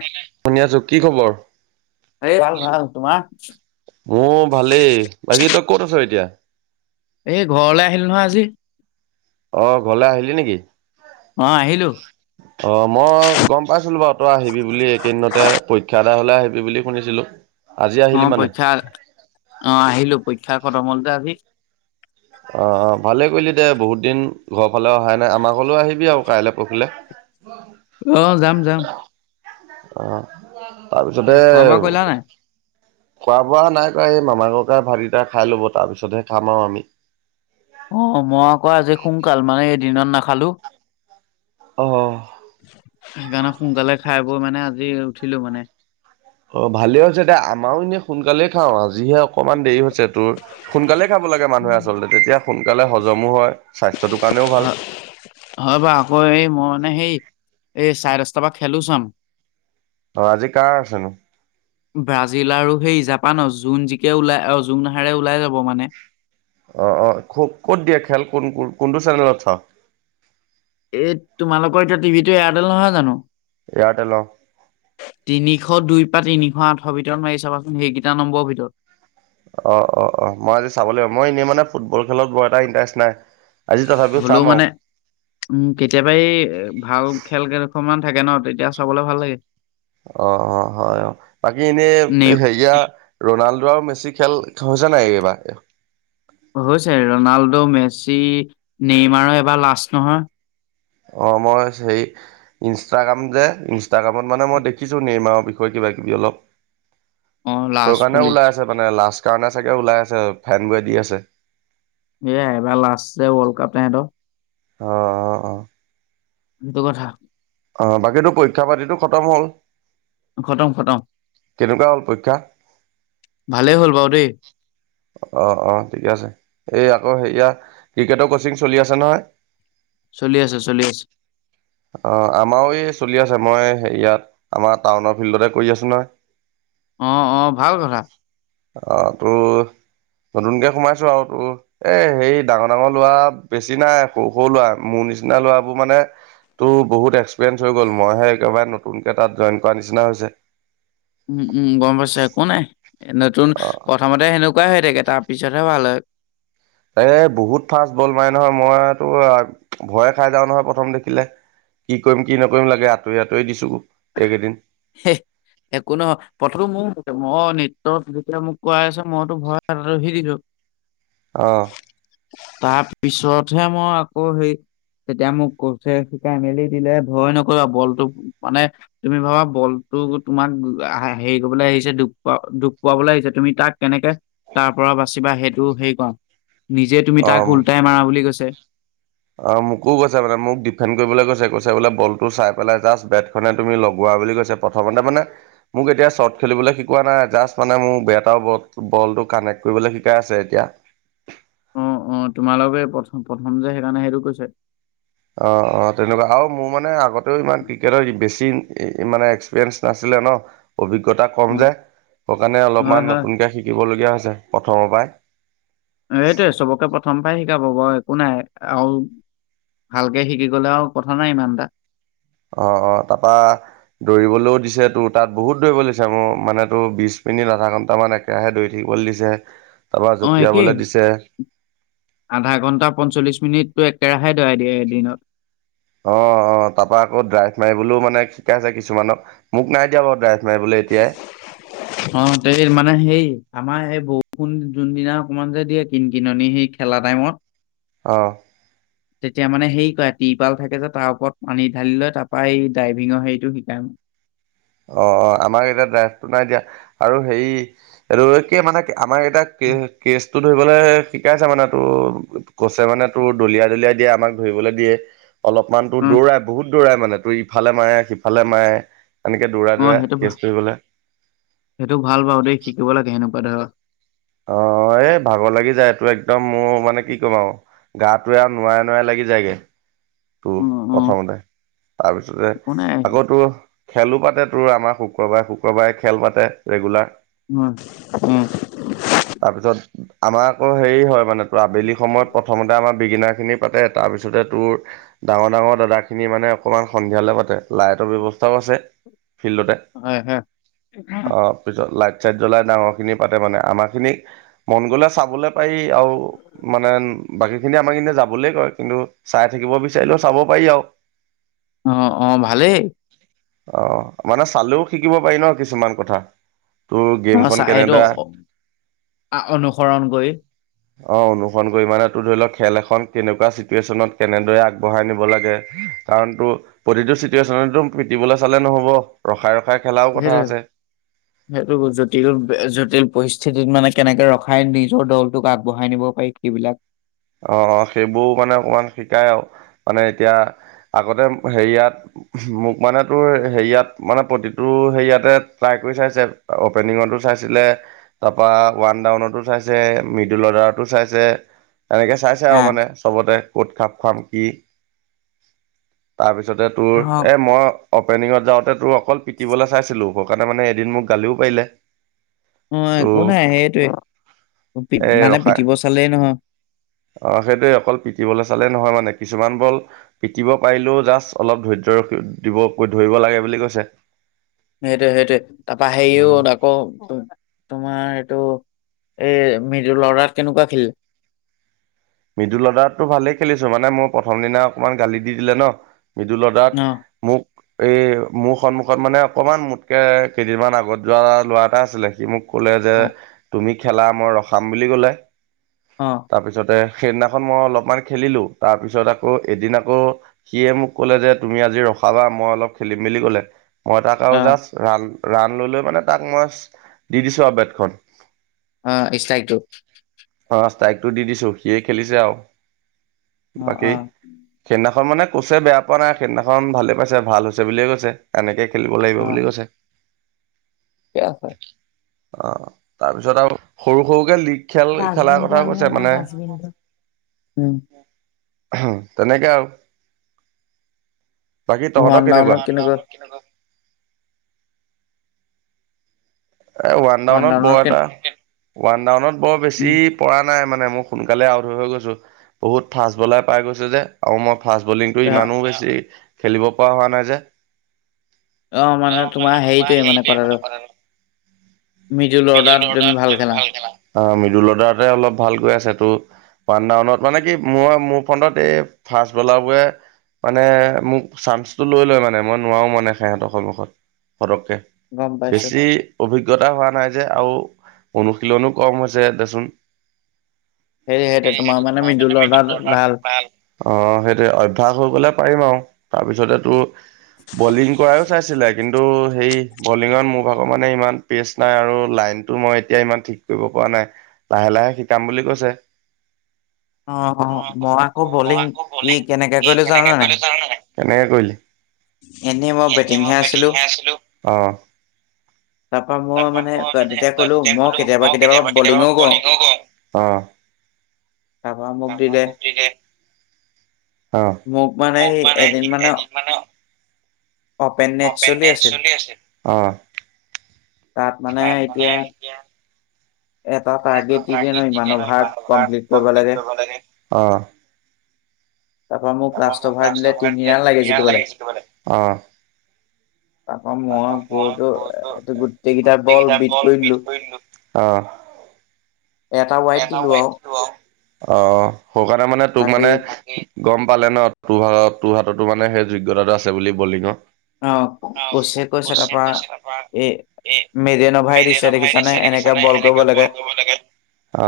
[unintelligible] শুনি আছো, কি খবৰ? এই ভাল ভাল তোমাৰ? [unintelligible] মোৰ ভালেই, বাকী তই কত আছ এতিয়া? এই, ঘৰলে আহিলো নহয় আজি। অ', ঘৰলে আহিলি নেকি? অ', আহিলো। অ', মই গম পাইছিলো বাৰু তই আহিবি বুলি, এইকেইদিনতে পৰীক্ষা এডাই হলে আহিবি বুলি শুনিছিলো। আজি আহিলি অ', মানে পৰীক্ষা অ', আহিলো, পৰীক্ষা খতম হল যে আজি। অ', অ', ভালে কৰিলি দে, বহুত দিন ঘৰৰ ফালে অহাই নাই আমাৰ ঘলেও আহিবি আৰু কাইলে। পখিলে অ', যাম, যাম। অ', তাৰপিছতে খোৱা বোৱা কৰিলা নাই? খোৱা বোৱা নাই কৰা, এই মামা ককাই ভাতকেইটা খাই ল'ব, তাৰ পিছতহে খাম আৰু আমি অ', মই আকৌ আজি সোনকাল, মানে এই দিনত নাখালো। অহ সেইকাৰণে সোনকালে খাই বৈ মানে আজি উঠিলো মানে। অ', ভালে হৈছে দিয়া, আমাৰও এনেই সোনকালে খাওঁ, আজিহে অকনমান দেৰি হৈছ চে তোৰ, সোনকালেই খাব লাগে মানুহে আচলতে, তেতিয়া, সোনকালে হজমো হয়, স্বাস্থ্যটোৰ কাৰণেও ভাল। হয় হয় বাৰু, আকৌ এই মই মানে, সেই এই চাৰে দশটা পা খেলো চাম। অ', আজি কাৰ আছেনো? ব্ৰাজিল আৰু সেই জাপানৰ, যোন জিকে ওলাই অ', যোন হাৰে ওলাই যাব মানে অ', অ', খ' ক'ত দিয়ে খেল, কোন, কোন, কোনটো চেনেলত চাৱ? এই, তোমালোকৰ এতিয়া টিভি টো এয়াৰটেল নহয় জানো? এয়াৰটেল অ' তিনিশ দুই পৰা তিনিশ আঠশৰ ভিতৰত মাৰি চাবাচোন, সেইকেইটা নম্বৰৰ ভিতৰত অ', অ', অ', মই আজি চাব লাগিব, মই এনেই মানে ফুটবল খেলত বৰ এটা ইণ্টাৰেষ্ট নাই। আজি তথাপিও চাম হ'লেও আৰু মানে উম, কেতিয়াবা এই ভাল খেল কেইখনমান থাকে ন'তেতিয়া চাবলে ভাল লাগে। অ', অ', হয়, অ', বাকী এনেই নে হেয়া ৰণাল্ডো আৰু মেছি খেল হৈছে নাই এইবাৰ? হৈছে ৰনাল্ডো মেচি নেইমাৰৰ এবাৰ লাষ্ট নহয়। অ মই হেৰি ইনষ্টাগ্ৰাম যে, ইনষ্টাগ্ৰামত মানে মই দেখিছোঁ নেৰ্মমাৰৰ বিষয়ে কিব কিবি অলপ অ', সেই লাষ্ট কাৰণে বুলি ওলাই আছে মানে লাজ কাৰণে চাগে ওলাই আছে, ফেন বোৰে দি আছে। ইয়াই এবাৰ লাষ্ট যে ৱৰ্ল্ড কাপ টো তেহেতৰ অ', অ', অ'। এইটো কথা। অ' বাকীটো পৰীক্ষা পাতিতো খতম হ'ল? খতম, খতম। কেনেকুৱা হ'ল পৰীক্ষা? ভালেই হ'ল বাৰু দেই অ', অ' ঠিকে আছে। এই আকৌ হেৰি নহয় ক্ৰিকেটৰ কচিং চলি আছে নহয় চলি আছে, চলি আছে। অ আমিও এই চলি আছে, মই হেৰীয়াত আমাৰ টাউনৰ ফিল্ডতে কৰি আছো নহয়। অ', অ' ভাল কথা। অ তোৰ, নতুনকে সোমাইছো আৰু তোৰ এ হেৰী ডাঙৰ ডাঙৰ ল'ৰা বেছি নাই, সৰু সৰু ল'ৰা মোৰ নিচিনা ল'ৰাবোৰ মানে তোৰ বহুত এক্সপিৰিয়েঞ্চ হৈ গ'ল মইহে একেবাৰে নতুনকৈ তাত জইন কৰা নিচিনা হৈছে। উম-উম গম পাইছো একো নাই, নতুন অ প্ৰথমতে সেনেকুৱাই হৈ থাকে তাৰ পিছতহে ভাল হয়। এ বহুত ফাষ্ট বল মাৰে নহয় ময়ে তোৰ ভয়ে খাই যাওঁ নহয়, প্ৰথম দেখিলে। কি কৰিম, কি নকৰিম লাগে আঁতৰি-আঁতৰি দিছো। এইকেইদিন হেহ একো নহয়। প্ৰথমে ময়ো ভয়, মই নেটত যেতিয়া মোক কোৱা হৈছে, মইতো ভয়ত ৰখি দিলো অহ'। তাৰপিছতহে মই আকৌ হেৰি তেতিয়া মোক কোচে শিকাই মেলি দিলে, ভয় নকৰিবা বলটোক মানে তুমি ভাবা বলটো তোমাক আ, হেৰি কৰিবলৈ আহিছে দু-দুখ পোৱাবলৈ আহিছে তুমি তাক কেনেকে তাৰ পৰা বাচিবা সেইটো হেৰি কৰা, নিজে তুমি তাক অ ওলটাই মাৰা বুলি কৈছে। অ মোকো কৈছে মানে মোক ডিফেণ্ড কৰিবলৈ কৈছে, কৈছে বোলে বলটো চাই পেলাই জাষ্ট বেট খনে তুমি লগোৱা বুলি কৈছে প্ৰথমতে মানে মোক এতিয়া শ্বৰ্ট খেলিবলৈ শিকোৱা নাই জাষ্ট মানে মোৰ বেট আৰু বলটো, বলটো কানেক্ট কৰিবলৈ শিকাই আছে এতিয়া। অ', অ' তোমালোকে প্ৰথম প্ৰথম যে সেইকাৰণে সেইটো কৈছে। অ', অ' তেনেকুৱা আৰু মোৰ মানে আগতেও ইমান ক্ৰিকেটৰ বেছি মানে এক্সপিৰিয়েন্ঞ্চ নাছিলে ন, অভিজ্ঞতা অ কম যে সেই কাৰণে হয় অলপমান হয় নতুনকে শি শিকিবলগীয়া হৈছে প্ৰথমৰ পৰাই। এইটোয়ে চবকে প্ৰথম পৰাই শিকাব বাৰু একো নাই আৰু ভালকে শিকি গ'লে আৰু কথা নাই ইমান এটা। অ', অ' তাৰ পৰা দৌৰিবলৈও দিছে তোৰ তাত বহুত দৌব ল দিছে মোৰ মানে তোৰ বিশ মিনিট আধা ঘণ্টামান এক ৰাহে দৈৰি থাকিবলৈ দিছে। তাৰপা অহ একে। জঁপিয়াবলৈ দিছে আধা ঘণ্টা পঞ্চল্লিশ মিনিটটো একেৰাহে দৰাই দিয়ে এদিনত অহ অহ তাৰ পৰা আকৌ ড্ৰাইভ মাৰিবলৈও মানে শিকাইছে কিছুমানক মোক নাই দিয়া বাৰু ড্ৰাইফ মাৰ বোলে এতিয়াই [inaudible] অ', তে মানে সেই আমাৰ এই বৰষুণ যোনদিনা অকমান যে দিয়ে কিন কিননি সি খেলা টাইমত অ'। তেতিয়া মানে হেৰি কয়, ট্ৰিপাল থাকে যে তাৰ ওপৰত পানী ঢালি লৈ তাৰ পা এই ড্ৰাইভিঙৰ হেৰিটো শিকায়। অ', অ', আমাক এতিয়া ড্ৰাইভটো নাই দিয়া আৰু হেৰি এটো আৰু কি মানে আমাৰ এতিয়া কেচ কেচ টো ধৰিবলে শিকাইছে মানে তোৰ কোচে মানে তোৰ দলিয়াই, দলিয়াই দিয়ে আমাক ধৰিবলে দিয়ে। অলপমানতো অ দৌৰাই, বহুত দৌৰাই মানে তোৰ ইফালে মাৰে সিফালে মাৰে। এনেকৈ দৌৰা, অ দৌৰা সেইটো ভা কেছ দিবলে সেইটো ভাল বাৰু দেই শিকিব লাগে সেনেকুৱা ধৰ অ', এ ভাগৰ লাগি যায়, এইটো একদম মোৰ মানে কি ক'ম আৰু গাটোৱে আৰু নোৱাৰে নোৱাই লাগি যায়গে। তো অ অ প্ৰথমতে তাৰপিছতে একো নাই আকৌ‌ তোৰ খেলো পাতে তোৰ আমাৰ শুক্ৰবাৰে, শুক্ৰবাৰে খেল পাতে ৰেগুলাৰ। উম, উম। তাৰপিছত আমাৰ আকৌ হেৰি হয় মানে আবেলি সময়ত প্ৰথমতে আমাৰ বিগিনাৰ খিনি পাতে তাৰপিছতে তোৰ ডাঙৰ, ডাঙৰ দাদা খিনি মানে অকমান সন্ধিয়ালৈ পাতে লাইটৰ ব্যৱস্থাও আছে ফিল্ডতে। হয়, হয় ইভাগ। অ', পিছত লাইট চাইট জ্বলাই ডাঙৰ খিনি পাতে মানে আমাৰ খিনিক মন গ'লে চাবলৈ পাৰি। আৰু মানে বাকী খিনি আমাক কিন্তু যাবলৈ কয় কিন্তু চাই থাকিব বিচ বিচাৰিলেও চাব পাৰি আৰু। অ', অ', ভালেই। অ', মানে চালেও শিকিব পাৰি ন কিছুমান কথা। তোৰ অ', গেমখন চাহ এইটো কেনেদৰে অনুসৰণ কৰি অ', অনুসৰণ কৰি মানে ত ধৰি লওঁক খেল এখন কেনেকুৱা চিটুৱেশ্যনত কেনেদৰে আ বঢ়াই নিব লাগে কাৰণ তো প্ৰতিটো চিটুৱেশ্যনতো পিটিবলৈ চালে নহ'ব। ৰখাই, ৰখাই খেলাও কথা সেইটোৱে আছে। [inaudible] সেইটো জটিল, জটিল পৰিস্থিতিত মানে কেনেকে ৰখাই নিজৰ দলটোক আগবঢ়াই নিব পাৰি সিবিলাক। অ', অ', সেইবোৰও মানে অকমান শিকাই আৰু মানে এতিয়া আগতে হেৰিয়াত মোক মানে তোৰ হেৰিয়াত মানে প্ৰতিটো হেৰিয়াতে ট্ৰাই কৰি চাইছে। অপেনিঙতো চাইছিলে। তাৰপা ওৱান ডাউনতো চাইছে, মিডিল অৰ্ডাৰতো চাইছে। এনেকে চাইছে আৰু মানে চবতে, ক'ত খাপ খাম কি? তাৰপিছতে তোৰ, আহ এই মই অপেনিঙত যাওঁতে তোৰ অকল পিটিবলে চাইছিলোঁ। সেইকাৰণে মানে এদিন মোক গালিও পাৰিলে। অ', একো তোৰ নাই সেইটোৱেই, এই মানে ৰখাই পিটিব চালেই নহয়। অ', সেইটোৱেই অকল পিতিবলৈ চালেই নহয় মানে, কিছুমান বল পিটিব পাৰিলেও যাষ্ট অলপ ধৈৰ্য ৰখি দিব, ধৰিব লাগে বুলি কৈছে। সেইটোৱেই, সেইটোৱেই তাৰপা হেৰিও অ ত অ', তোমাৰ এইটো এই মিডল অৰ্ডাৰত কেনেকুৱা খেলিলা? মিডুল অৰ্ডাৰততো ভালেই খেলিছোঁ, মানে মোৰ প্ৰথম দিনা অকণমান গালি দি দিলে ন। মিদুল অৰ্ডাৰত অ মোক এই মোৰ সন্মুখত মানে অকমান মোতকে কেইদিনমান আগত যোৱা ল'ৰা এটা আছিলে, সি মোক ক'লে যে, অ তুমি খেলা মই ৰখাম বুলি ক'লে। অ তাৰপিছতে সেইদিনাখন মই অলপমান খেলিলোঁ। তাৰপিছত আকৌ এদিন আকৌ সিয়ে মোক কলে যে তুমি আজি ৰখাবা মই অলপ খেলিম বুলি কলে। মই তাক আৰু অ জাষ্ট ৰান ৰাণ লৈ লৈ মানে, তাক মই দি দিছো আৰু বেটখন অ', ষ্টাইকটো। অ', ষ্ট্ৰাইকটো দি দিছো, সিয়েই খেলিছে আৰু, অ অ বাকী সেইদিনাখন মানে ক'ছে বেয়া পোৱা নাই, সেইদিনাখন ভালেই পাইছে, ভাল হৈছে বুলিয়েই কৈছে। এনেকেই খেলিব লাগিব বুলি কৈছে। বেয়া পাই। অ', তাৰ পিছত আৰু, সৰু সৰুকে লিগ ডাষ্টবিনটো আমি, অনা ডাষ্টবিনটো, উম। তেনেকেই আৰু, বাকী ওৱান তহঁতৰ কেনেকুৱা? ডাউনত এ ওৱান ডাউনত বৰ এটা, ওৱান ডাউনত বৰ উম বেছি, পৰা নাই মানে, মই সোনকালে আউট হৈ গৈছো, বহুত ফাষ্ট বলাৰ পাই গৈছে যে, আৰু মই ফাষ্ট বলিংটো অ ইমানো বেছি খেলিব পৰা হোৱা নাই যে। অ', মানে তোমাৰ হেইটোৱে মানে কথাটো। মীদুল অৰ্ডাৰত তুমি ভাল খেলা। মিদুল অৰ্ডাৰতে অলপ ভাল গৈ আছে তো। ওৱান ডাউনত, মানে কি মই মোৰ ফ্ৰণ্টত এই ফাষ্ট বলাৰবোৰে, মানে মোক চান্সটো লৈ লয় মানে, মই নোৱাৰো মানে সিহঁতৰ সন্মুখত ফটককে। গম পাইছো বেছি অভিজ্ঞতা হোৱা নাই যে, আৰু অনুশীলনো কম হৈছে, দেচোন। সেই সেইটোৱেই, তোমাৰ মানে মিদুল অৰ্ডাৰত ভাল। অ', সেইটোৱেই, অভ্যাস হৈ গ'লে পাৰিম আৰু। তাৰপিছতে তোৰ বলিং কৰাই চাইছিলে, কিন্তু হেৰি, বলিঙত মোৰভাগৰ মানে ইমান পেচ নাই আৰু লাইনটো মই এতিয়া ইমান ঠিক কৰিব পৰা নাই, লাহে লাহে শিকাম বুলি কৈছে। অ', মই অ', আকৌ মই বলিং আকৌ ই বলিং কেনেকে ই কৰিলো কেনেকে জানানে কৰিলো জাননে নাই? কেনেকে কৰিলি? এনেই মই বেটিং হে আছিলো। অঁ। তাৰপৰা মই মানে তেতিয়া ক'লো, মই কেতিয়াবা কেতিয়াবা বলিঙো কৰো। [inaudible] তাৰপা মোক দিলে। অ', মোক মানে এদিন মানে। অপেন মেটচ চলি আছে। অহ, তাত মানে এতিয়া এটা টাৰ্গেট দি দিয়ে ন, ইমান অভাৰত কমপ্লিট কৰিব লাগে। অ অ তাৰপৰা মোক লাষ্ট অভাৰ দিলে, তিনি ৰাণ লাগে জিকিবলে। তাৰপা মই গৈ টো গোটেইকেইটা বল বিট কৰি দিলো। অহ। ৱাইড এটা। দিলো [unintelligible] আৰু সৈকাৰণে মানে তোক মানে বাকী গম পালে ন, তোৰ হাতত, তোৰ হাততো মানে সেই যোগ্যতাটো আছে বুলি বলিঙৰ। অ', অ কোচে কৈছে তাৰপা কৈছে তাৰপৰা, এ এ মেডেনভাই দিছে মেদেন অভাৰ দেখিছানে দিছে, এনেকে দেখিছ নে বল কৰিব এনেকে লাগে। বল কৰিব লাগে। অ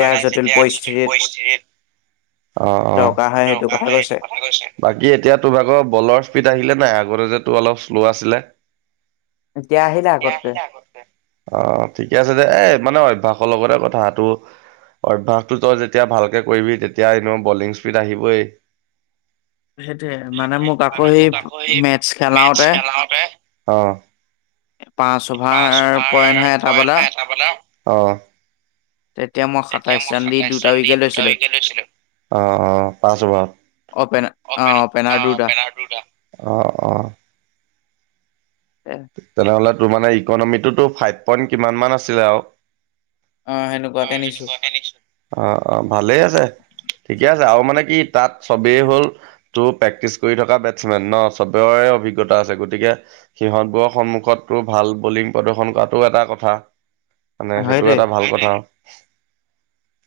মানে যেতিয়া জটিল পৰিস্থিতিত। অ অঁ, দৰকাৰ হয় সেইটো দৰকাৰ কথা হলে কৈছে। এইটো কথা কৈছে। বাকী এতিয়া তোৰ ভাগৰ বলৰ স্পীড আহিলে নাই। আগতে যে তোৰ অলপ শ্ল' আছিলে। এতিয়া আহিলে আগতকে। অ' ঠিকে আছে দে, এ মানে অভ্যাসৰ লগতে কথাটো। অভ্যাসটো তই যেতিয়া ভালকে কৰিবি, তেতিয়া এনেই বলিং স্পীড আহিবই। সেইটোয়ে, মানে মোক আকৌ সেই মেটছ খেলাওতে। [unintelligible] অ'। পাঁচ। পাঁচ অভাৰ পইণ্ট হয় এটা পৰে বলাৰ নহয় এটা বলাৰৰ। তেতিয়া মই সাতাইছ ৰাণ দি দুটা উইকেট লৈছিলোঁ। অ', অ', পাঁচ অভাৰত অপেন অ অ'পেনাৰ দুটা। [inaudible] অ', অ'। তেনেহলে তোৰ মানে ইকনমিটোতো ফাইভ পইন্ট কিমান মান আছিলে আও। অ', অ' সেনেকুৱাকে নিছো। সেনেকুৱা [unintelligible] অ' অ' ভালেই আছে, ঠিকে আছে আৰু মানে কি তাত চবেই হ'ল। তোৰ প্ৰেক্টিচ কৰি থকা বেটচমেন ন চবৰে অভিজ্ঞতা আছে। গতিকে সিহঁত সন্মুখততো ভাল বলিং প্ৰদৰ্শন কৰাটো এটা কথা। মানে সেইটো সেইটোৱে এটা ভাল কথা।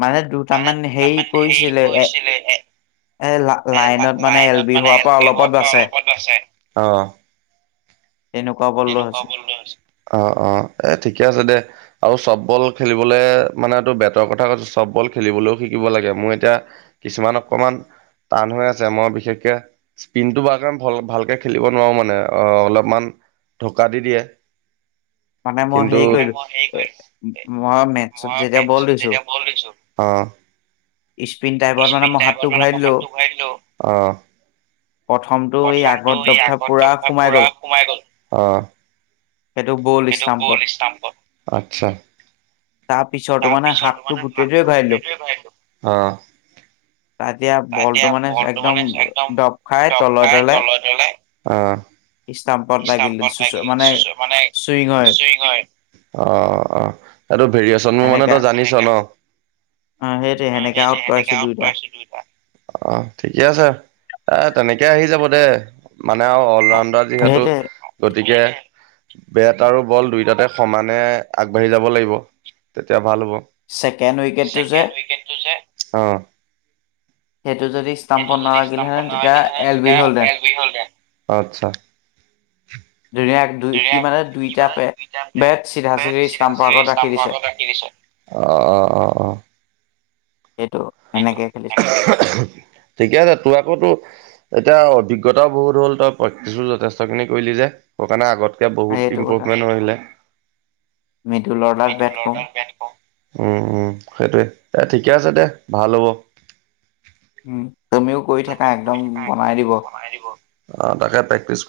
মানে মানে দুটামান দুটামান হেৰি পৰিছিলে এ কৰিছিলে। এ লা- এই মানে এল লাইনত বি মানে হোৱাৰ এল পৰা বি অলপত হোৱাৰ পৰা বাচে। অলপত আছে অ। তেনেকুৱা বল আছিল [unintelligible] অ' অ' ঠিকে আছে দে। আৰু চব বল খেলিবলৈ মানেটো বেটৰ কথা কৈছো চব বল খেলিবলৈও শিকিব লাগে। মোৰ এতিয়া কিছুমান অকমান টান হৈ আছে, মই বিশেষকে স্পিনটো [unintelligible] ভ ভালকে খেলিব নোৱাৰো মানে। অ' অলপমান ঢোকা দি দিয়ে। মানে মই কিন্তু হেৰি কৰিলো মই হে এ কৰি মই মেথছত মই যেতিয়া মেটচ বল দিছো যেতিয়া বল দিছো। অ' স্পিন টাইপত মানে মই হাতটো ঘূৰাই দিলো [unintelligible] প্ৰথমটো এই প্ৰথমটো আগত ই দফা পুৰা আগতপ সোমাই পুৰা গ'ল সোমাই গ'ল। অ'! সেইটো বল সেইটো গোল ষ্টাম্পত স্তাম্প। আচ্ছা! তাৰ পিছৰটো মানে তাৰপিছৰতো হাতটো মানে হাতটো গোটেটোৱেই ভৰাই দিলোঁ। [unintelligible] তাত এতিয়া বলটো মানে একদম দপ খাই তলে তলে অ'। ইস্তামপ ইষ্টামপত লাগি মানে চুইং হয় অ' অ' এইটো ভেৰিয়েচন মোৰ মানে সেনেকা তই জানিছ ন। অ সেইটোৱে সেনেকা সেইটো আউট সেনেকে কৰাইছো দুইটা [unintelligible] অ' ঠিকে আছে, এ তেনেকে আহি যাব দে মানে আৰু অল অ ৰাউণ্ডাৰ যিহে সেইটোৱে গতিকে, বেট আৰু বল দুয়টাতে সমানে আগবাঢ়ি যাব লাগিব, তেতিয়া ভাল হ'ব। উইকেটটো যে ছেকেণ্ড উইকেটটো যে, অ'। সেইটো যদি ষ্টাম্পত নালাগিলেহেঁতেন তেতিয়া এল বি হ'ল হেতেন। আটচ্ছা। ধুনীয়াক সি মানে দুইটা বে-বেট চিধা চিধি ষ্টামৰ আগত ৰাখি দিছে। অ' অ' অ' অ। সেইটো এনেকেই খেলিছো। ঠিকে আছে, তোৰ আকৌ তোৰ এতিয়া অভিজ্ঞতাও বহুত হ'ল, তই প্ৰেক্টিচো যথেষ্টখিনি কৰিলি যে। সেকাৰণে আগতকে বহুত সেইটো কথা ইম্প্ৰুভমেন্ট হৈ গেলে। মিডল অৰ্ডাৰত বেট [unintelligible] কৰো দাম। [unintelligible] উম, উম, সেইটোৱে, এ ঠিকে আছে দে। ভাল হ'ব। উম, তুমিও কৰি থাকা একদম বনাই দিব। বনাই দিব। অঁ, তাকে প্ৰেক্টিচ